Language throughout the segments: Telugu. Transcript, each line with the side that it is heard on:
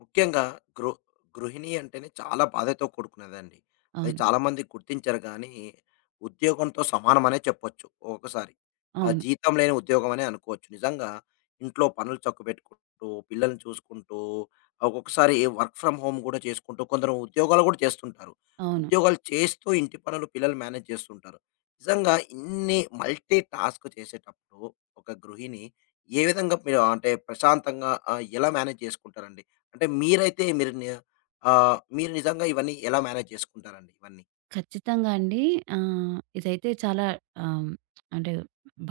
left: ముఖ్యంగా గృ గృహిణి అంటేనే చాలా బాధతో కూడుకున్నదండి. అది
right: అవును.
left: చాలామంది గుర్తించరు గానీ, ఉద్యోగంతో సమానమనే చెప్పొచ్చు ఒక్కొక్కసారి. ఆ
right: అవును.
left: జీతం లేని ఉద్యోగం అనే అనుకోవచ్చు. నిజంగా ఇంట్లో పనులు చక్కబెట్టుకుంటూ, పిల్లల్ని చూసుకుంటూ, ఒక్కొక్కసారి వర్క్ ఫ్రమ్ హోమ్ గూడా చేసుకుంటూ, కొందరు ఉద్యోగాలు గూడా చేస్తుంటారు.
right: అవును.
left: ఉద్యోగాలు చేస్తూ ఇంటి పనులు, పిల్లలు మేనేజ్ చేస్తుంటారు. నిజంగా ఇన్ని మల్టీ టాస్క్ చేసేటప్పుడు ఒక గృహిణి ఏ విధంగా మీరు అంటే ప్రశాంతంగా ఎలా మేనేజ్ చేసుకుంటారండి? అంటే మీరైతే మీరు ని ఆహ్, మీరు నిజంగా ఇవన్నీ ఎలా మేనేజ్ చేసుకుంటారండి ఇవన్నీ?
right: ఖచ్చితంగా అండి. ఇదైతే చాలా, ఆహ్, అంటే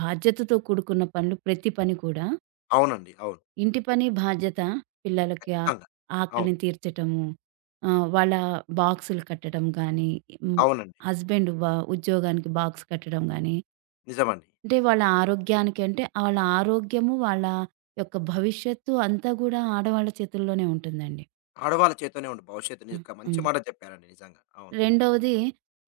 right: బాధ్యతతో కూడుకున్న పనులు, ప్రతి పని కూడా.
left: అవునండి. అవును.
right: ఇంటి పని బాధ్యత, పిల్లలకి
left: ఖచ్చితంగా. అవును.
right: ఆకలిని తీర్చటము, వాళ్ళ బాక్సులు కట్టడం గానీ, హ్మ్.
left: అవునండి.
right: హస్బెండ్ ఉద్యోగానికి బాక్స్ కట్టడం గానీ,
left: నిజమండి.
right: అంటే వాళ్ళ ఆరోగ్యము, వాళ్ళ యొక్క భవిష్యత్తు అంతా గూడా ఆడవాళ్ళ చేతుల్లోనే ఉంటుందండి.
left: ఆడవాళ్ళ చేత్తోనే ఉండే భవిష్యత్తు
right: ఆ!
left: ని ఒక మంచి
right: హ్మ్.
left: మాట చెప్పారండి నిజంగా. అవును.
right: రెండవది,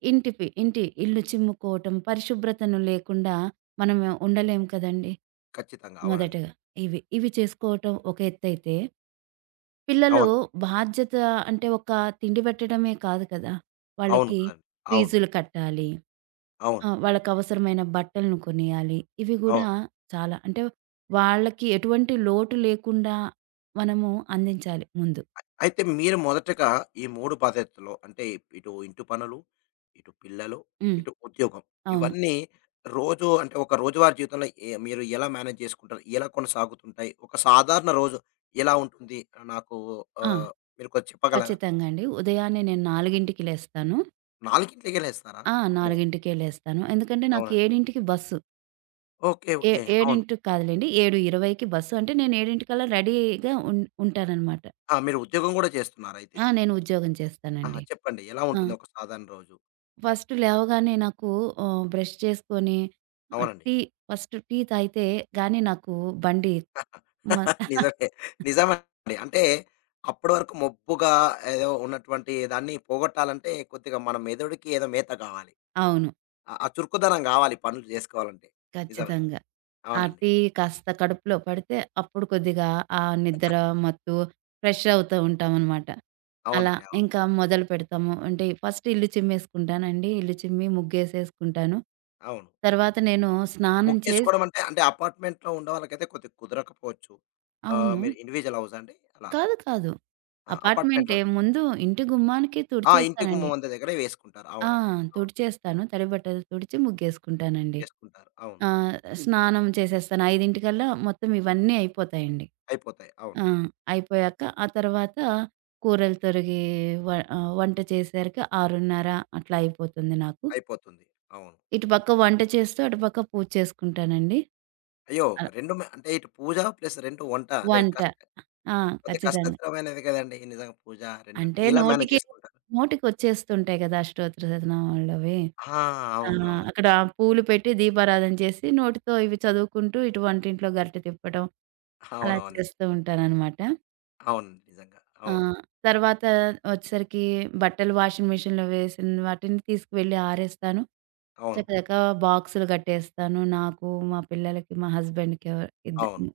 right: ఇంటిపి ఇంటి ఇల్లు చిమ్ముకోవటం, పరిశుభ్రతను లేకుండా మనం ఉండలేము కదండీ.
left: ఖచ్చితంగా. అవునండి.
right: మొదటగా ఇవి చేసుకోవటం ఒక ఎత్తైతే, పిల్లలు
left: అవును.
right: బాధ్యత అంటే ఒక తిండి పెట్టడమే కాదు కదా.
left: అవును
right: వాళ్ళకి
left: కదండీ. అవును.
right: ఫీజులు కట్టాలి.
left: అవును.
right: వాళ్ళకవసరమైన బట్టలను కొనియాలి. ఇవి
left: అవును.
right: గూడా చాలా, అంటే వాళ్ళకి ఎటువంటి లోటు లేకుండా మనము అందించాలి ముందు.
left: అయితే మీరు మొదటగా ఈ 3 బాధ్యతలు అంటే ఇటు ఇంటి పనులు, ఇటు పిల్లలు,
right: హ్మ్.
left: ఇటు ఉద్యోగం.
right: అవును.
left: ఇవన్నీ రోజు అంటే ఒక రోజువారీ జీవితంలో మీరు ఎలా మేనేజ్ చేసుకుంటారు? ఎలా కొనసాగుతుంటాయి? ఒక సాధారణ రోజు ఎలా ఉంటుంది? నాకు
right: ఆ!
left: ఆహ్, మీరు కొంచెం చెప్పగలరా?
right: ఖచ్చితంగా అండి. ఉదయాన్నే నేను 4కి లేస్తాను.
left: 4కి లేస్తారా? అమ్మో!
right: 4:00కే లేస్తాను. ఎందుకంటే నాకు
left: అవునండి.
right: 7:00కి బస్సు.
left: ఓకే. ఓకే. అవును.
right: 7:00కి కాదులెండి, 7:20కి బస్సు. అంటే నేను 7:00కల్లా రెడీగా ఉంటాననమాట.
left: ఆ! మీరు ఉద్యోగం గూడా చేస్తున్నారైతే.
right: నేను ఉద్యోగం
left: ఆహా!
right: చేస్తానండి.
left: చెప్పండి. ఎలా
right: ఆ!
left: ఉంటుంది ఒక సాధారణ రోజు?
right: ఫస్ట్ లేవగానే నాకు బ్రష్ చేసుకొని, ఆహ్,
left: అవునండి.
right: టీ ఫస్ట్ టీ తాగితే గానీ నాకు బండి మ
left: నిజమే. నిజమండి. అంటే అప్పటి వరకు మబ్బుగా ఏదో ఉన్నటువంటి దాన్ని పోగొట్టాలంటే కొద్దిగా మన మెదడుకి ఏదో మేత కావాలి.
right: అవును.
left: ఆ ఆ చురుకుదనం కావాలి పనులు చేసుకోవాలంటే. నిజమే.
right: ఖచ్చితంగా. ఆ
left: అవునండి.
right: టీ కాస్త కడుపులో పడితే, అప్పుడు కొద్దిగా ఆ నిద్ర మత్తు ఫ్రెష్ అవుతూ ఉంటామనమాట. అలా
left: అవునండి. అవును.
right: ఇంకా మొదలుపెడతాము. అంటే ఫస్ట్ ఇల్లు చిమ్మేసుకుంటానండి. ఇల్లు చిమ్మి ముగ్గేసేసుకుంటాను.
left: అవును.
right: తర్వాత నేను స్నానం చేసి.
left: ముగ్గేసుకోవడం అంటే, అంటే అపార్ట్‌మెంట్‌లో ఉండేవాళ్ళకైతే కొద్దిగా కుదరకపోవచ్చు.
right: అవును.
left: మీరు ఇండివిడ్యువల్ హౌసా అండి? అలా.
right: కాదు. కాదు.
left: ఆ!
right: అపార్ట్‌మెంటే.
left: అపార్ట్‌మెంట్‌లోనే.
right: ముందు ఇంటి గుమ్మానికి
left: ఆ! ఇంటి
right: తుడిచేస్తానండి.
left: గుమ్మం అంత దగ్గరే వేసుకుంటారు.
right: ఆ!
left: అవునండి. అవును.
right: తుడిచేస్తాను. తడి బట్టలు తుడిచి ముగ్గేసుకుంటానండి.
left: చేసుకుంటారు. అవును.
right: ఆహ్, స్నానం చేసేస్తాను. 5:00కల్లా మొత్తం ఇవన్నీ అయిపోతాయండి.
left: అయిపోతాయి. అవును.
right: ఆ! అయిపోయాక ఆ తర్వాత కూరలు తొరిగి, వ వంట చేసేసరికి 6:30 అట్లా అయిపోతుంది నాకు.
left: అయిపోతుంది. అవును.
right: ఇటుపక్క వంట చేస్తూ, అటుపక్క పూజ చేసుకుంటానండి.
left: అయ్యో!
right: అలా
left: 2 మ అంటే ఇటు పూజ ప్లస్ 2 వంట. రె
right: వంట.
left: కష్ట
right: ఆ!
left: కొద్దిగా
right: ఖచ్చితంగా.
left: కష్టతరమైనది కదండీ! నిజంగా పూజ రెండంటే
right: అంటే
left: ఎలా మేనేజ్ చేసుకుంటారు?
right: నోటికొచ్చేస్తుంటాయి గదా. అష్టోత్తర శతనామావళవి.
left: ఆ!
right: ఆ!
left: అవునవును.
right: అక్కడ పూలు పెట్టి దీపారాధన చేసి, నోటితో ఇవి చదువుకుంటూ, ఇటు వంటింట్లో గరిటె తిప్పడం అలా
left: అవునవును.
right: చేస్తూ ఉంటాననమాట.
left: అవును. నిజంగా.
right: ఆ!
left: అవును.
right: తర్వాత వచ్చేసరికి బట్టలు వాషింగ్ మిషన్‌లో వేసిన వాటిని తీసుకువెళ్ళి ఆరేస్తాను.
left: అవును.
right: చకచకా బాక్సులు కట్టేస్తాను. నాకు, మా పిల్లలకి, మా హస్బెండ్‌కి ఎవ ఇద్ద
left: అవును.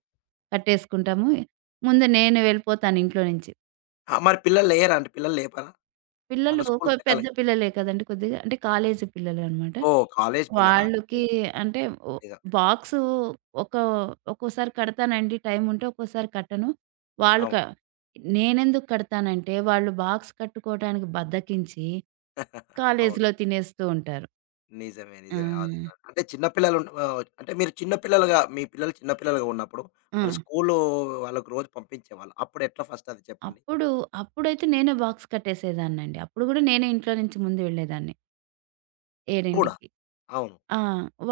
right: కట్టేసుకుంటాము. ముందు నేను వెళ్ళిపోతాను ఇంట్లో నుంచి.
left: ఆ! మరి పిల్లలు లేరా అండి? పిల్లలు లేపరా?
right: పిల్లలు
left: వాళ్ళు స్కూల్‌కెళ్ళాలి.
right: పెద్ద పిల్లలే కదండీ కొద్దిగా. అంటే కాలేజీ పిల్లలనమాట.
left: ఓహ్! కాలేజ్ పిల్లలా?
right: వాళ్ళకి అంటే ఒ
left: నిజం.
right: బాక్సు ఒక ఒక్కోసారి కడతానండి టైముంటే, ఒక్కోసారి కట్టను. వాళ్ళు క
left: అవును.
right: నేనెందుకు కడతానంటే, వాళ్ళు బాక్స్ కట్టుకోవడానికి బద్ధకించి
left: అవును.
right: కాలేజీలో తినేస్తూ ఉంటారు.
left: నిజమే.
right: ఆ!
left: నిజమే. అది. అంటే చిన్న పిల్లలు ఉన్న ఆహ్, అంటే మీరు చిన్న పిల్లలుగా మీ పిల్లలు చిన్న పిల్లలుగా ఉన్నప్పుడు
right: ఆ!
left: మరి స్కూలు వాళ్ళకి రోజు పంపించేవాళ్ళు. అప్పుడెట్లా ఫస్ట్ అది చెప్పండి?
right: అప్పుడు అప్పుడైతే నేనే బాక్స్ కట్టేసేదాన్నండి. అప్పుడు గూడా నేనే ఇంట్లో నుంచి ముందు వెళ్ళేదాన్ని 7కి.
left: కూడా. అవును.
right: ఆ!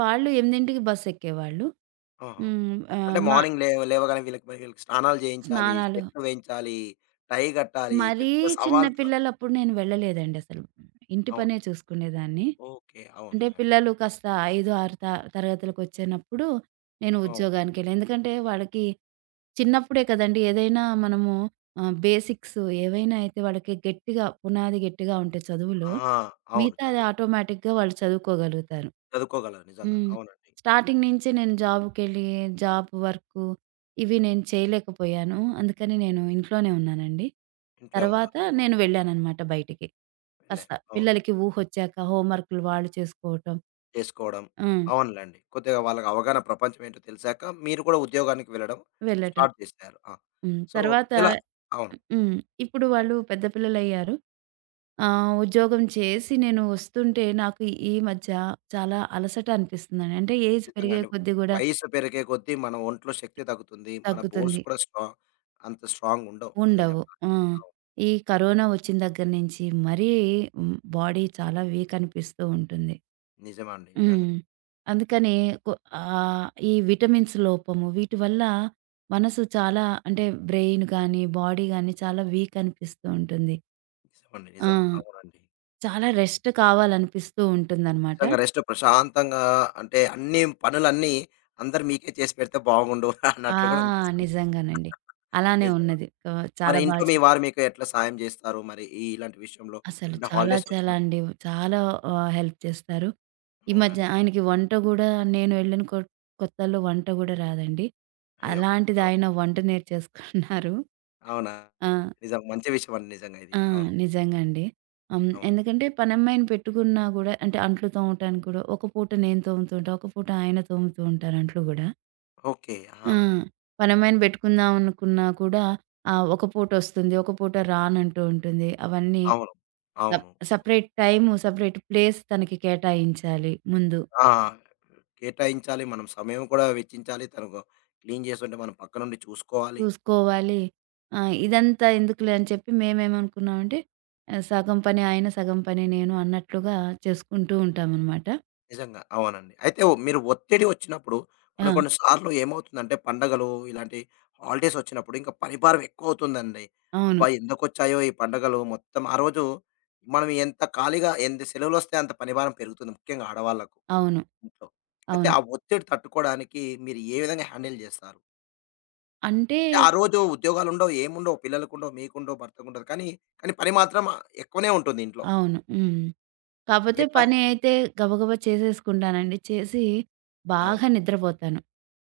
right: వాళ్ళు 8కి బస్సెక్కేవాళ్ళు.
left: ఆహా!
right: హ్మ్. ఆహ్,
left: అంటే
right: మా
left: మార్నింగ్ లేవగానే వీళ్ళకి స్నానాలు చేయించాలి,
right: స్నానాలు
left: షర్ట్లు వేయించాలి, టై కట్టాలి.
right: మరీ
left: పెద్ద
right: చిన్న
left: సవాల్‌తో
right: పిల్లలప్పుడు నేను వెళ్ళలేదండి అసలు. ఇంటి
left: అవును.
right: పనే చూసుకునేదాన్ని.
left: ఓకే. అవును.
right: అంటే
left: యాహ్!
right: పిల్లలు కాస్త 5, 6 తరగతులకొచ్చేనప్పుడు నేను
left: అవును.
right: ఉద్యోగానికెళ్ళా. ఎందుకంటే వాళ్ళకి చిన్నప్పుడే కదండీ ఏదైనా మనము బేసిక్స్ ఏవైనా అయితే వాళ్ళకి పునాది గట్టిగా ఉంటే చదువులో,
left: ఆ! అవును.
right: మిగతాది
left: చదివినం.
right: ఆటోమేటిక్‌గా వాళ్ళు చదువుకోగలుగుతారు.
left: చదువుకోగలరు నిజంగా.
right: హ్మ్.
left: అవునండి.
right: స్టార్టింగ్ నుంచి నేను జాబ్‌కెళ్ళి, జాబ్ వర్కు ఇవి నేను చేయలేకపోయాను. అందుకని నేను ఇంట్లోనే ఉన్నానండి.
left: ఇంట్లో ఉన్నారు.
right: తర్వాత
left: అవును.
right: నేను వెళ్ళాననమాట బయటికి. కాస్త
left: వెళ్లారు. అవును.
right: పిల్లలకి ఊహొచ్చాక హోంవర్కులు వాళ్ళు చేసుకోవటం.
left: చేసుకోవడం.
right: హ్మ్.
left: అవునులెండి. కొద్దిగా వాళ్ళకి అవగాహన ప్రపంచం ఏంటో తెలిసాక మీరు కూడా ఉద్యోగానికి వెళ్ళడం
right: వెళ్ళటం.
left: స్టార్ట్ చేసారు. ఆ! సో,
right: తర్వాత.
left: ఇలా అవును.
right: హ్మ్. ఇప్పుడు వాళ్ళు పెద్ద పిల్లలయ్యారు. ఉద్యోగం చేసి నేను వస్తుంటే నాకు ఈ మధ్య చాలా అలసట అనిపిస్తుందండి. అంటే ఏజ్
left: నిజంగా
right: పెరిగే
left: అండి.
right: కొద్దీ గూడా
left: వయసు పెరిగే కొద్దీ మన ఒంట్లో శక్తి తగ్గుతుంది. మన బోన్స్
right: తగ్గుతుంది.
left: కూడా అంత స్ట్రాంగ్ ఉండవు నిజం
right: ఉండవు.
left: చెప్పాలంటే.
right: ఆ! ఈ కరోనా వచ్చిన దగ్గర నుంచి మరీ, బాడీ చాలా వీక్ అనిపిస్తూ ఉంటుంది.
left: నిజమండి. నిజంగా.
right: హ్మ్. అందుకని కొ ఈ విటమిన్స్ లోపము వీటి వల్ల మనసు చాలా, అంటే బ్రెయిన్ గానీ, బాడీ గానీ చాలా వీక్ అనిపిస్తూ ఉంటుంది.
left: నిజమండి.
right: ఆ!
left: నిజం. అవునండి.
right: చాలా రెస్ట్ కావాలనిపిస్తూ ఉంటుందనమాట.
left: నిజంగా రెస్ట్ ప్రశాంతంగా అంటే అన్ని పనులన్నీ అందరూ మీకే చేసి పెడితే బాగుండు
right: ఆ!
left: అన్నట్లు కూడా అనిపిస్తుంది.
right: నిజంగానండి. అలానే
left: నిజమే.
right: ఉన్నది.
left: మరి
right: చాలా
left: ఇంట్లో మీ
right: చెప్పారు.
left: వారు మీకు ఎట్లా సాయం జేస్తారు? మరి ఈ ఇలాంటి విషయంలో
right: అసలు
left: అంటే
right: చాలా
left: హాలిడేస్
right: చాలా
left: వచ్చినప్పుడు
right: అండి. చాలా హెల్ప్ చేస్తారు. ఈ మధ్య
left: అవునండి.
right: ఆయనకి వంట గూడా నేను వెళ్ళిన కొత్తల్లో వంట గూడా రాదండి.
left: అయ్యో!
right: అలాంటిది
left: అవ్
right: ఆయన వంట నేర్చేసుకున్నారు.
left: అవునా?
right: ఆ!
left: నిజం. మంచి విషయం అండి నిజంగా ఇది.
right: ఆ!
left: అవును.
right: నిజంగా అండి. హ్మ్.
left: అవును.
right: ఎందుకంటే పనమ్మాయిని పెట్టుకున్నా గూడా అంటే అంట్లు తోమటానికి గూడా ఒక పూట నేను తోముతూ ఉంటా. ఒక పూట ఆయన తోముతూ ఉంటారు అంట్లు గూడా.
left: ఓకే. ఆ!
right: ఆ! పనమ్మాయిని పెట్టుకుందాం అనుకున్నా కూడా ఒక పూటొస్తుంది. ఒక పూట రానంటూ ఉంటుంది. అవన్నీ
left: అవును. అవును.
right: సెపరేట్ టైము, సెపరేట్ ప్లేస్ తనకి కేటాయించాలి ముందు.
left: ఆ! కేటాయించాలి. మనం సమయం కూడా వెచ్చించాలి. తను క్లీన్ చేస్తుంటే మనం పక్కనుండి చూసుకోవాలి.
right: చూసుకోవాలి. ఆ! ఇదంతా ఎందుకులే అని చెప్పి మేమేమనుకున్నామంటే, సగం పని ఆయన, సగం పని నేను అన్నట్లుగా చేసుకుంటూ ఉంటామనమాట.
left: నిజంగా. అవునండి. అయితే మీరు ఒత్తిడి వచ్చినప్పుడు
right: ఆ!
left: కొన్ని కొన్ని సార్లు ఏమవుతుందంటే పండగలు ఇలాంటి హాలిడేస్ వచ్చినప్పుడు ఇంకా పని భారం ఎక్కువవుతుందండి.
right: అవును.
left: అబ్బా! ఎందుకొచ్చాయో ఈ పండగలు మొత్తం ఆ రోజు మనం ఎంత ఖాళీగా ఎంత సెలవులొస్తే అంత పని భారం పెరుగుతుంది. ముఖ్యంగా ఆడవాళ్ళకు
right: అవును.
left: ఇంట్లో. అయితే
right: అవును.
left: ఆ ఒత్తిడి తట్టుకోవడానికి మీరు ఏ విధంగా హ్యాండిల్ జేస్తారు?
right: అంటే
left: అంటే ఆ రోజు ఉద్యోగాలుండవు, ఏముండవు, పిల్లలకుండవు, మీకుండవు, భర్తకుండదు. కానీ కానీ పని మాత్రం ఎక్కువనే ఉంటుంది ఇంట్లో.
right: అవును. హ్మ్. కాపోతే
left: ఎట్లా?
right: పని అయితే గబగబా చేసేసుకుంటానండి. చేసి
left: అవును.
right: బాగా నిద్రపోతాను.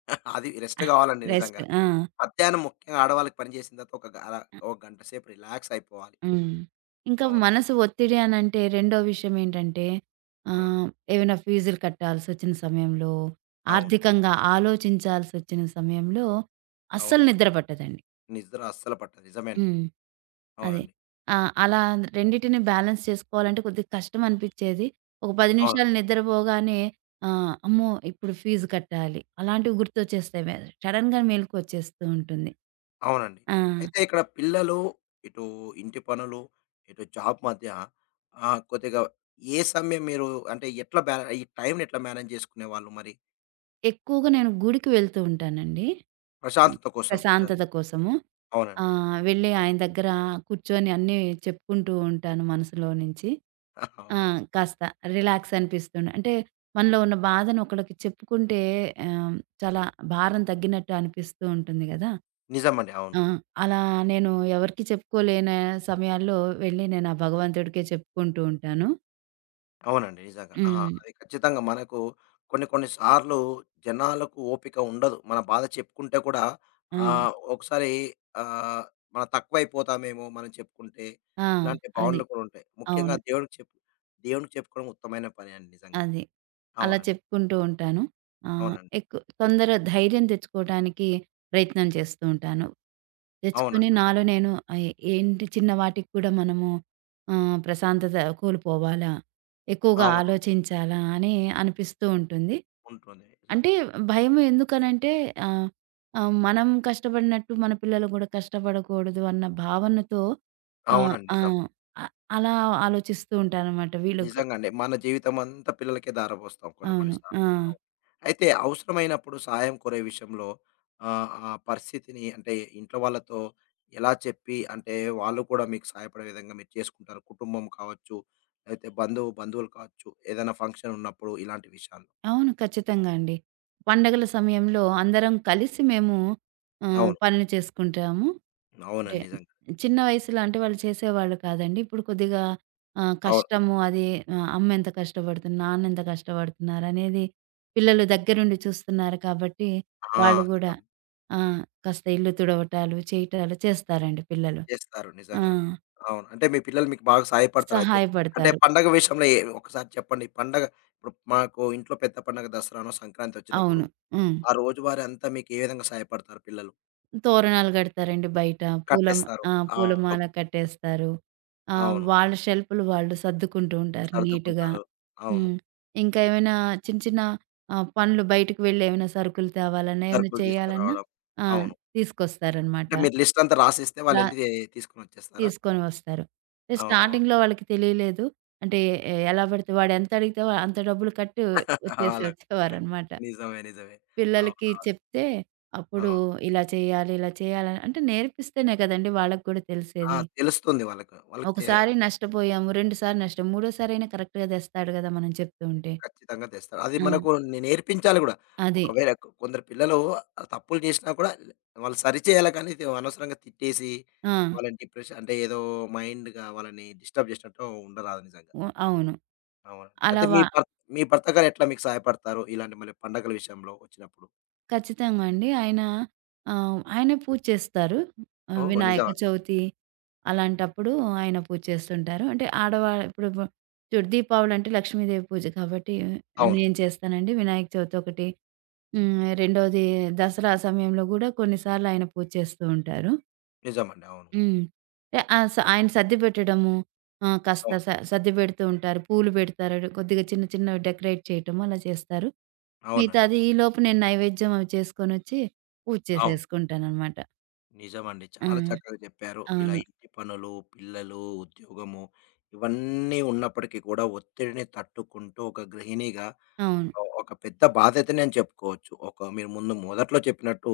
left: అది రెస్ట్ గావాలండి నిజంగా.
right: రెస్ట్. ఆ!
left: మధ్యాహ్నం ముఖ్యంగా ఆడవాళ్ళకి పని చేసిన తర్వాత ఒక గ అలా ఒక గంట సేపు రిలాక్స్ అయిపోవాలి.
right: హ్మ్. ఇంకా
left: అవునండి.
right: మనసు ఒత్తిడి అనంటే, రెండో విషయం ఏంటంటే, ఆహ్,
left: అవునండి.
right: ఏవైనా ఫీజులు కట్టాల్సొచ్చిన సమయంలో,
left: అవును.
right: ఆర్థికంగా ఆలోచించాల్సొచ్చిన సమయంలో అస్సలు
left: అవునండి.
right: నిద్ర పట్టదండి.
left: నిద్ర అస్సలు పట్టదు. నిజమే అండి.
right: హ్మ్. అదే.
left: అవునండి.
right: ఆ! అలా రెండిటిని బ్యాలెన్స్ చేసుకోవాలంటే కొద్దిగా కష్టం అనిపిచ్చేది. ఒక 10
left: అవును.
right: నిమిషాలు నిద్రపోగానే అమ్మో, ఇప్పుడు ఫీజు కట్టాలి. అలాంటివి గుర్తొచ్చేస్తాయి. సడెన్‌గా మేలుకొచ్చేస్తూ ఉంటుంది.
left: అవునండి.
right: ఆ!
left: అయితే ఇక్కడ పిల్లలు, ఇటు ఇంటి పనులు, ఇటు జాబ్ మధ్య కొద్దిగా సమయం మీరు అంటే ఎట్లా బ్యాల ఈ టైమ్‌ని ఎట్లా మేనేజ్ చేసుకునేవాళ్ళు మరి?
right: ఎక్కువగా నేను గుడికి వెళ్తూ ఉంటానండి.
left: ప్రశాంతత కోసం నిజంగా.
right: ప్రశాంతత కోసము. ఆ!
left: అవునండి.
right: వెళ్ళి ఆయన దగ్గర కూర్చొని అన్నీ చెప్పుకుంటూ ఉంటాను మనసులో నుంచి. ఆ!
left: అవును.
right: కాస్త రిలాక్స్ అనిపిస్తుంది. అంటే మనలో ఉన్న బాధను ఒకళ్ళకి చెప్పుకుంటే, ఆహ్, చాలా భారం తగ్గినట్టు అనిపిస్తూ ఉంటుంది గదా.
left: నిజమండి. అవును.
right: ఆ! అలా నేను ఎవరికీ చెప్పుకోలేని సమయాల్లో వెళ్ళి నేను ఆ భగవంతుడికే చెప్పుకుంటూ ఉంటాను.
left: అవునండి. నిజంగా. ఆహా!
right: హ్మ్.
left: అది ఖచ్చితంగా మనకు కొన్ని కొన్ని సార్లు జనాలకు ఓపిక ఉండదు. మన బాధ చెప్పుకుంటే కూడా
right: ఆ!
left: ఒకసారి ఆహ్, మనం తక్కువైపోతామేమో మనం చెప్పుకుంటే.
right: ఆ!
left: ఇలాంటి
right: అది.
left: భావనలు కూడా ఉంటాయి. ముఖ్యంగా
right: అవును.
left: దేవుడికి చెప్పు దేవునికి చెప్పుకోవడం ఉత్తమైన పని అండి నిజంగా.
right: అది. అలా
left: అవునండి.
right: చెప్పుకుంటూ ఉంటాను. ఆహ్,
left: అవునండి.
right: ఎక్కు తొందర ధైర్యం తెచ్చుకోవటానికి ప్రయత్నం చేస్తూ ఉంటాను. తెచ్చుకొని
left: అవునండి.
right: నాలో నేను, ఏంటి, చిన్న వాటికి కూడా మనము ప్రశాంతత కోల్పోవాలా? ఎక్కువగా
left: అవును.
right: ఆలోచించాలా? అని అనిపిస్తూ ఉంటుంది.
left: ఉంటుంది
right: అంటే
left: నిజంగా.
right: భయం ఎందుకనంటే, ఆహ్, ఆహ్, మనం కష్టపడినట్టు మన పిల్లలు కూడా కష్టపడకూడదు అన్న భావనతో, ఆహ్,
left: అవునండి.
right: ఆ!
left: నిజం.
right: అ అలా ఆలోచిస్తూ ఉంటాననమాట వీళ్ళకు.
left: నిజంగండి. మన జీవితమంతా పిల్లలకే దారపోస్తాం కొన్ని కొన్ని
right: అవును. ఆ!
left: సార్లు. అవును. అయితే అవసరమైనప్పుడు సహాయం కోరే విషయంలో ఆ పరిస్థితిని అంటే ఇంట్లో వాళ్ళతో ఎలా చెప్పి అంటే వాళ్ళు కూడా మీకు సహాయపడే విధంగా మీరు చేసుకుంటారు? కుటుంబం కావచ్చు, లేతే బంధువులు కావచ్చు, ఏదైనా ఫంక్షన్ ఉన్నప్పుడు ఇలాంటి విషయాల్లో.
right: అవును. ఖచ్చితంగా అండి. పండగల సమయంలో అందరం కలిసి మేము
left: అవును.
right: పనులు చేసుకుంటాము. అంటే
left: అవునండి. నిజంగా.
right: చిన్న వయసులో అంటే వాళ్ళు చేసేవాళ్ళు కాదండి. ఇప్పుడు కొద్దిగా
left: అవును.
right: కష్టము అది, అమ్మెంత కష్టపడుతుంది, నాన్నెంత కష్టపడుతున్నారనేది పిల్లలు దగ్గరుండి చూస్తున్నారు కాబట్టి,
left: ఆ!
right: వాళ్ళు గూడా
left: నిజం.
right: ఆ! కాస్త ఇల్లు తుడవటాలు, చేయటాలు చేస్తారండి పిల్లలు.
left: చేస్తారు.
right: ఆ!
left: నిజంగా అండి. అవును. అంటే మీ పిల్లలు మీకు బాగా సహాయపడతారయితే. అంటే
right: సహాయపడతారు.
left: పండగ విషయంలో ఒకసారి చెప్పండి. పండగ ఇప్పుడు మాకు ఇంట్లో పెద్ద పండగ దసరానో, సంక్రాంతి వచ్చినప్పుడు
right: అవును. హ్మ్.
left: ఆ రోజువారీ అంతా మీకు ఏ విధంగా సహాయపడతారు పిల్లలు?
right: తోరణాలు గడతారండి బయట. పూలమ
left: కట్టేస్తారు.
right: ఆ!
left: అవును.
right: పూలమాల కట్టేస్తారు.
left: అవును.
right: వాళ్ళ షెల్ఫ్‌లు వాళ్ళు సర్దుకుంటూ ఉంటారు నీట్‌గా.
left: సర్దుకుంటారు. అవును.
right: హ్మ్. ఇంకా ఏమైనా చిన్న చిన్న పనులు బయటకి వెళ్లి ఏమైనా సరుకులు తేవాలన్నా, ఏమైనా
left: సరుకులు
right: చేయాలన్నా,
left: తీసుకురావడం.
right: ఆ!
left: అవును.
right: తీసుకొస్తారనమాట.
left: అంటే మీరు లిస్ట్ అంతా రాసిస్తే
right: రా
left: వాళ్ళెళ్ళి తీసుకొని వచ్చేస్తారా?
right: తీసుకొని వస్తారు. అంటే
left: అవునవును.
right: స్టార్టింగ్‌లో వాళ్ళకి తెలియలేదు. అంటే ఎలా పడితే వాడు ఎంత అడిగితే అంత డబ్బులు కట్టి
left: అలా
right: వచ్చేవారనమాట.
left: నిజమే. నిజమే.
right: పిల్లలకి
left: అవునవును.
right: చెప్తే అప్పుడు
left: అవును. అవును.
right: ఇలా చేయాలి, ఇలా చేయాలి అంటే నేర్పిస్తేనే కదండీ వాళ్ళకి కూడా
left: ఆ!
right: తెలిసేది.
left: తెలుస్తుంది వాళ్ళకు. వాళ్ళకి తె
right: ఒకసారి నష్టపోయాము, రెండుసార్లు నష్టం, మూడోసారి అయినా కరెక్ట్‌గా తెస్తాడు కదా. మనం చెప్తూ ఉంటే.
left: ఖచ్చితంగా తెస్తారు. అది
right: ఆ!
left: మనకు నేర్పించాలి గూడా.
right: అది.
left: ఒకవేళ కొందరు పిల్లలు తప్పులు చేసినా కూడా వాళ్ళు సరిచేయాలి కానీ ఇది అనవసరంగా తిట్టేసి,
right: ఆ!
left: వాళ్ళని డిప్రెషన్ అంటే ఏదో మైండ్‌గా వాళ్ళని డిస్టర్బ్ చేసినట్టు ఉండరాదు నిజంగా.
right: ఓ అవును.
left: అవునండి. అయితే
right: అలా వ
left: మీ భర్త గారు ఎట్లా మీకు సహాయపడతారు? ఇలాంటి మళ్ళీ పండగల విషయంలో వచ్చినప్పుడు?
right: ఖచ్చితంగా అండి. ఆయనే పూజ చేస్తారు.
left: ఓహ్!
right: వినాయక
left: నిజమా?
right: చవితి అలాంటప్పుడు ఆయన పూజ చేస్తుంటారు. అంటే ఆడవాళ్ళు ఇప్పుడు చూడు, దీపావళి అంటే లక్ష్మీదేవి పూజ కాబట్టి
left: అవును.
right: నేను చేస్తానండి. వినాయక చవితి ఒకటి. రెండోది దసరా సమయంలో గూడా కొన్నిసార్లు ఆయన పూజ చేస్తూ ఉంటారు.
left: నిజమండి. అవును.
right: హ్మ్. ఎ ఆ! స ఆయన సర్ది పెట్టడము, కాస్త
left: అవును.
right: సర్ది పెడుతూ ఉంటారు. పూలు పెడతారు. కొద్దిగా చిన్న చిన్నవి డెకరేట్ చేయటము అలా చేస్తారు.
left: అవునండి.
right: మిగతాది ఈలోపు నేను నైవేద్యం అవి చేసుకొనొచ్చి పూజ
left: అవును.
right: చేసేసుకుంటాననమాట.
left: నిజమండి.
right: ఆ!
left: చాలా చక్కగా చెప్పారు. ఇలా
right: అవును.
left: ఇంటి పనులు, పిల్లలు, ఉద్యోగము ఇవన్నీ ఉన్నప్పటికీ కూడా ఒత్తిడిని తట్టుకుంటూ ఒక గృహిణిగా
right: అవును.
left: ఒక పెద్ద బాధ్యతనే అని చెప్పుకోవచ్చు. ఒక మీరు ముందు మొదట్లో చెప్పినట్టు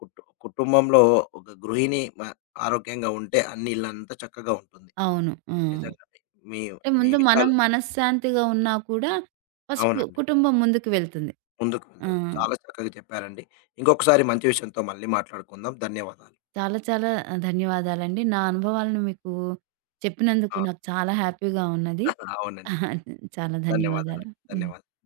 left: కుటుంబంలో ఒక గృహిణి మ ఆరోగ్యంగా ఉంటే అన్ని ఇల్లంతా చక్కగా ఉంటుంది.
right: అవును.
left: నిజంగానే. మీ
right: అంటే
left: మీ
right: ముందు మనం
left: విషయాలు
right: మనశ్శాంతిగా ఉన్నా కూడా, ఫస్టు
left: అవునండి.
right: కుటుంబం ముందుకు వెళ్తుంది.
left: ముందుకు
right: ఆ!
left: వెళ్తది. చాలా చక్కగా చెప్పారండి. ఇంకొకసారి మంచి విషయంతో మళ్ళీ మాట్లాడుకుందాం. ధన్యవాదాలు.
right: చాలా చాలా ధన్యవాదాలండి. నా అనుభవాలను మీకు చెప్పినందుకు నాకు
left: అవును.
right: చాలా హ్యాపీగా ఉన్నది.
left: అవునండి.
right: చాలా
left: ధన్యవాదాలు.
right: ధన్యవాదాలు. హ్మ్.
left: ధన్యవాదాలు.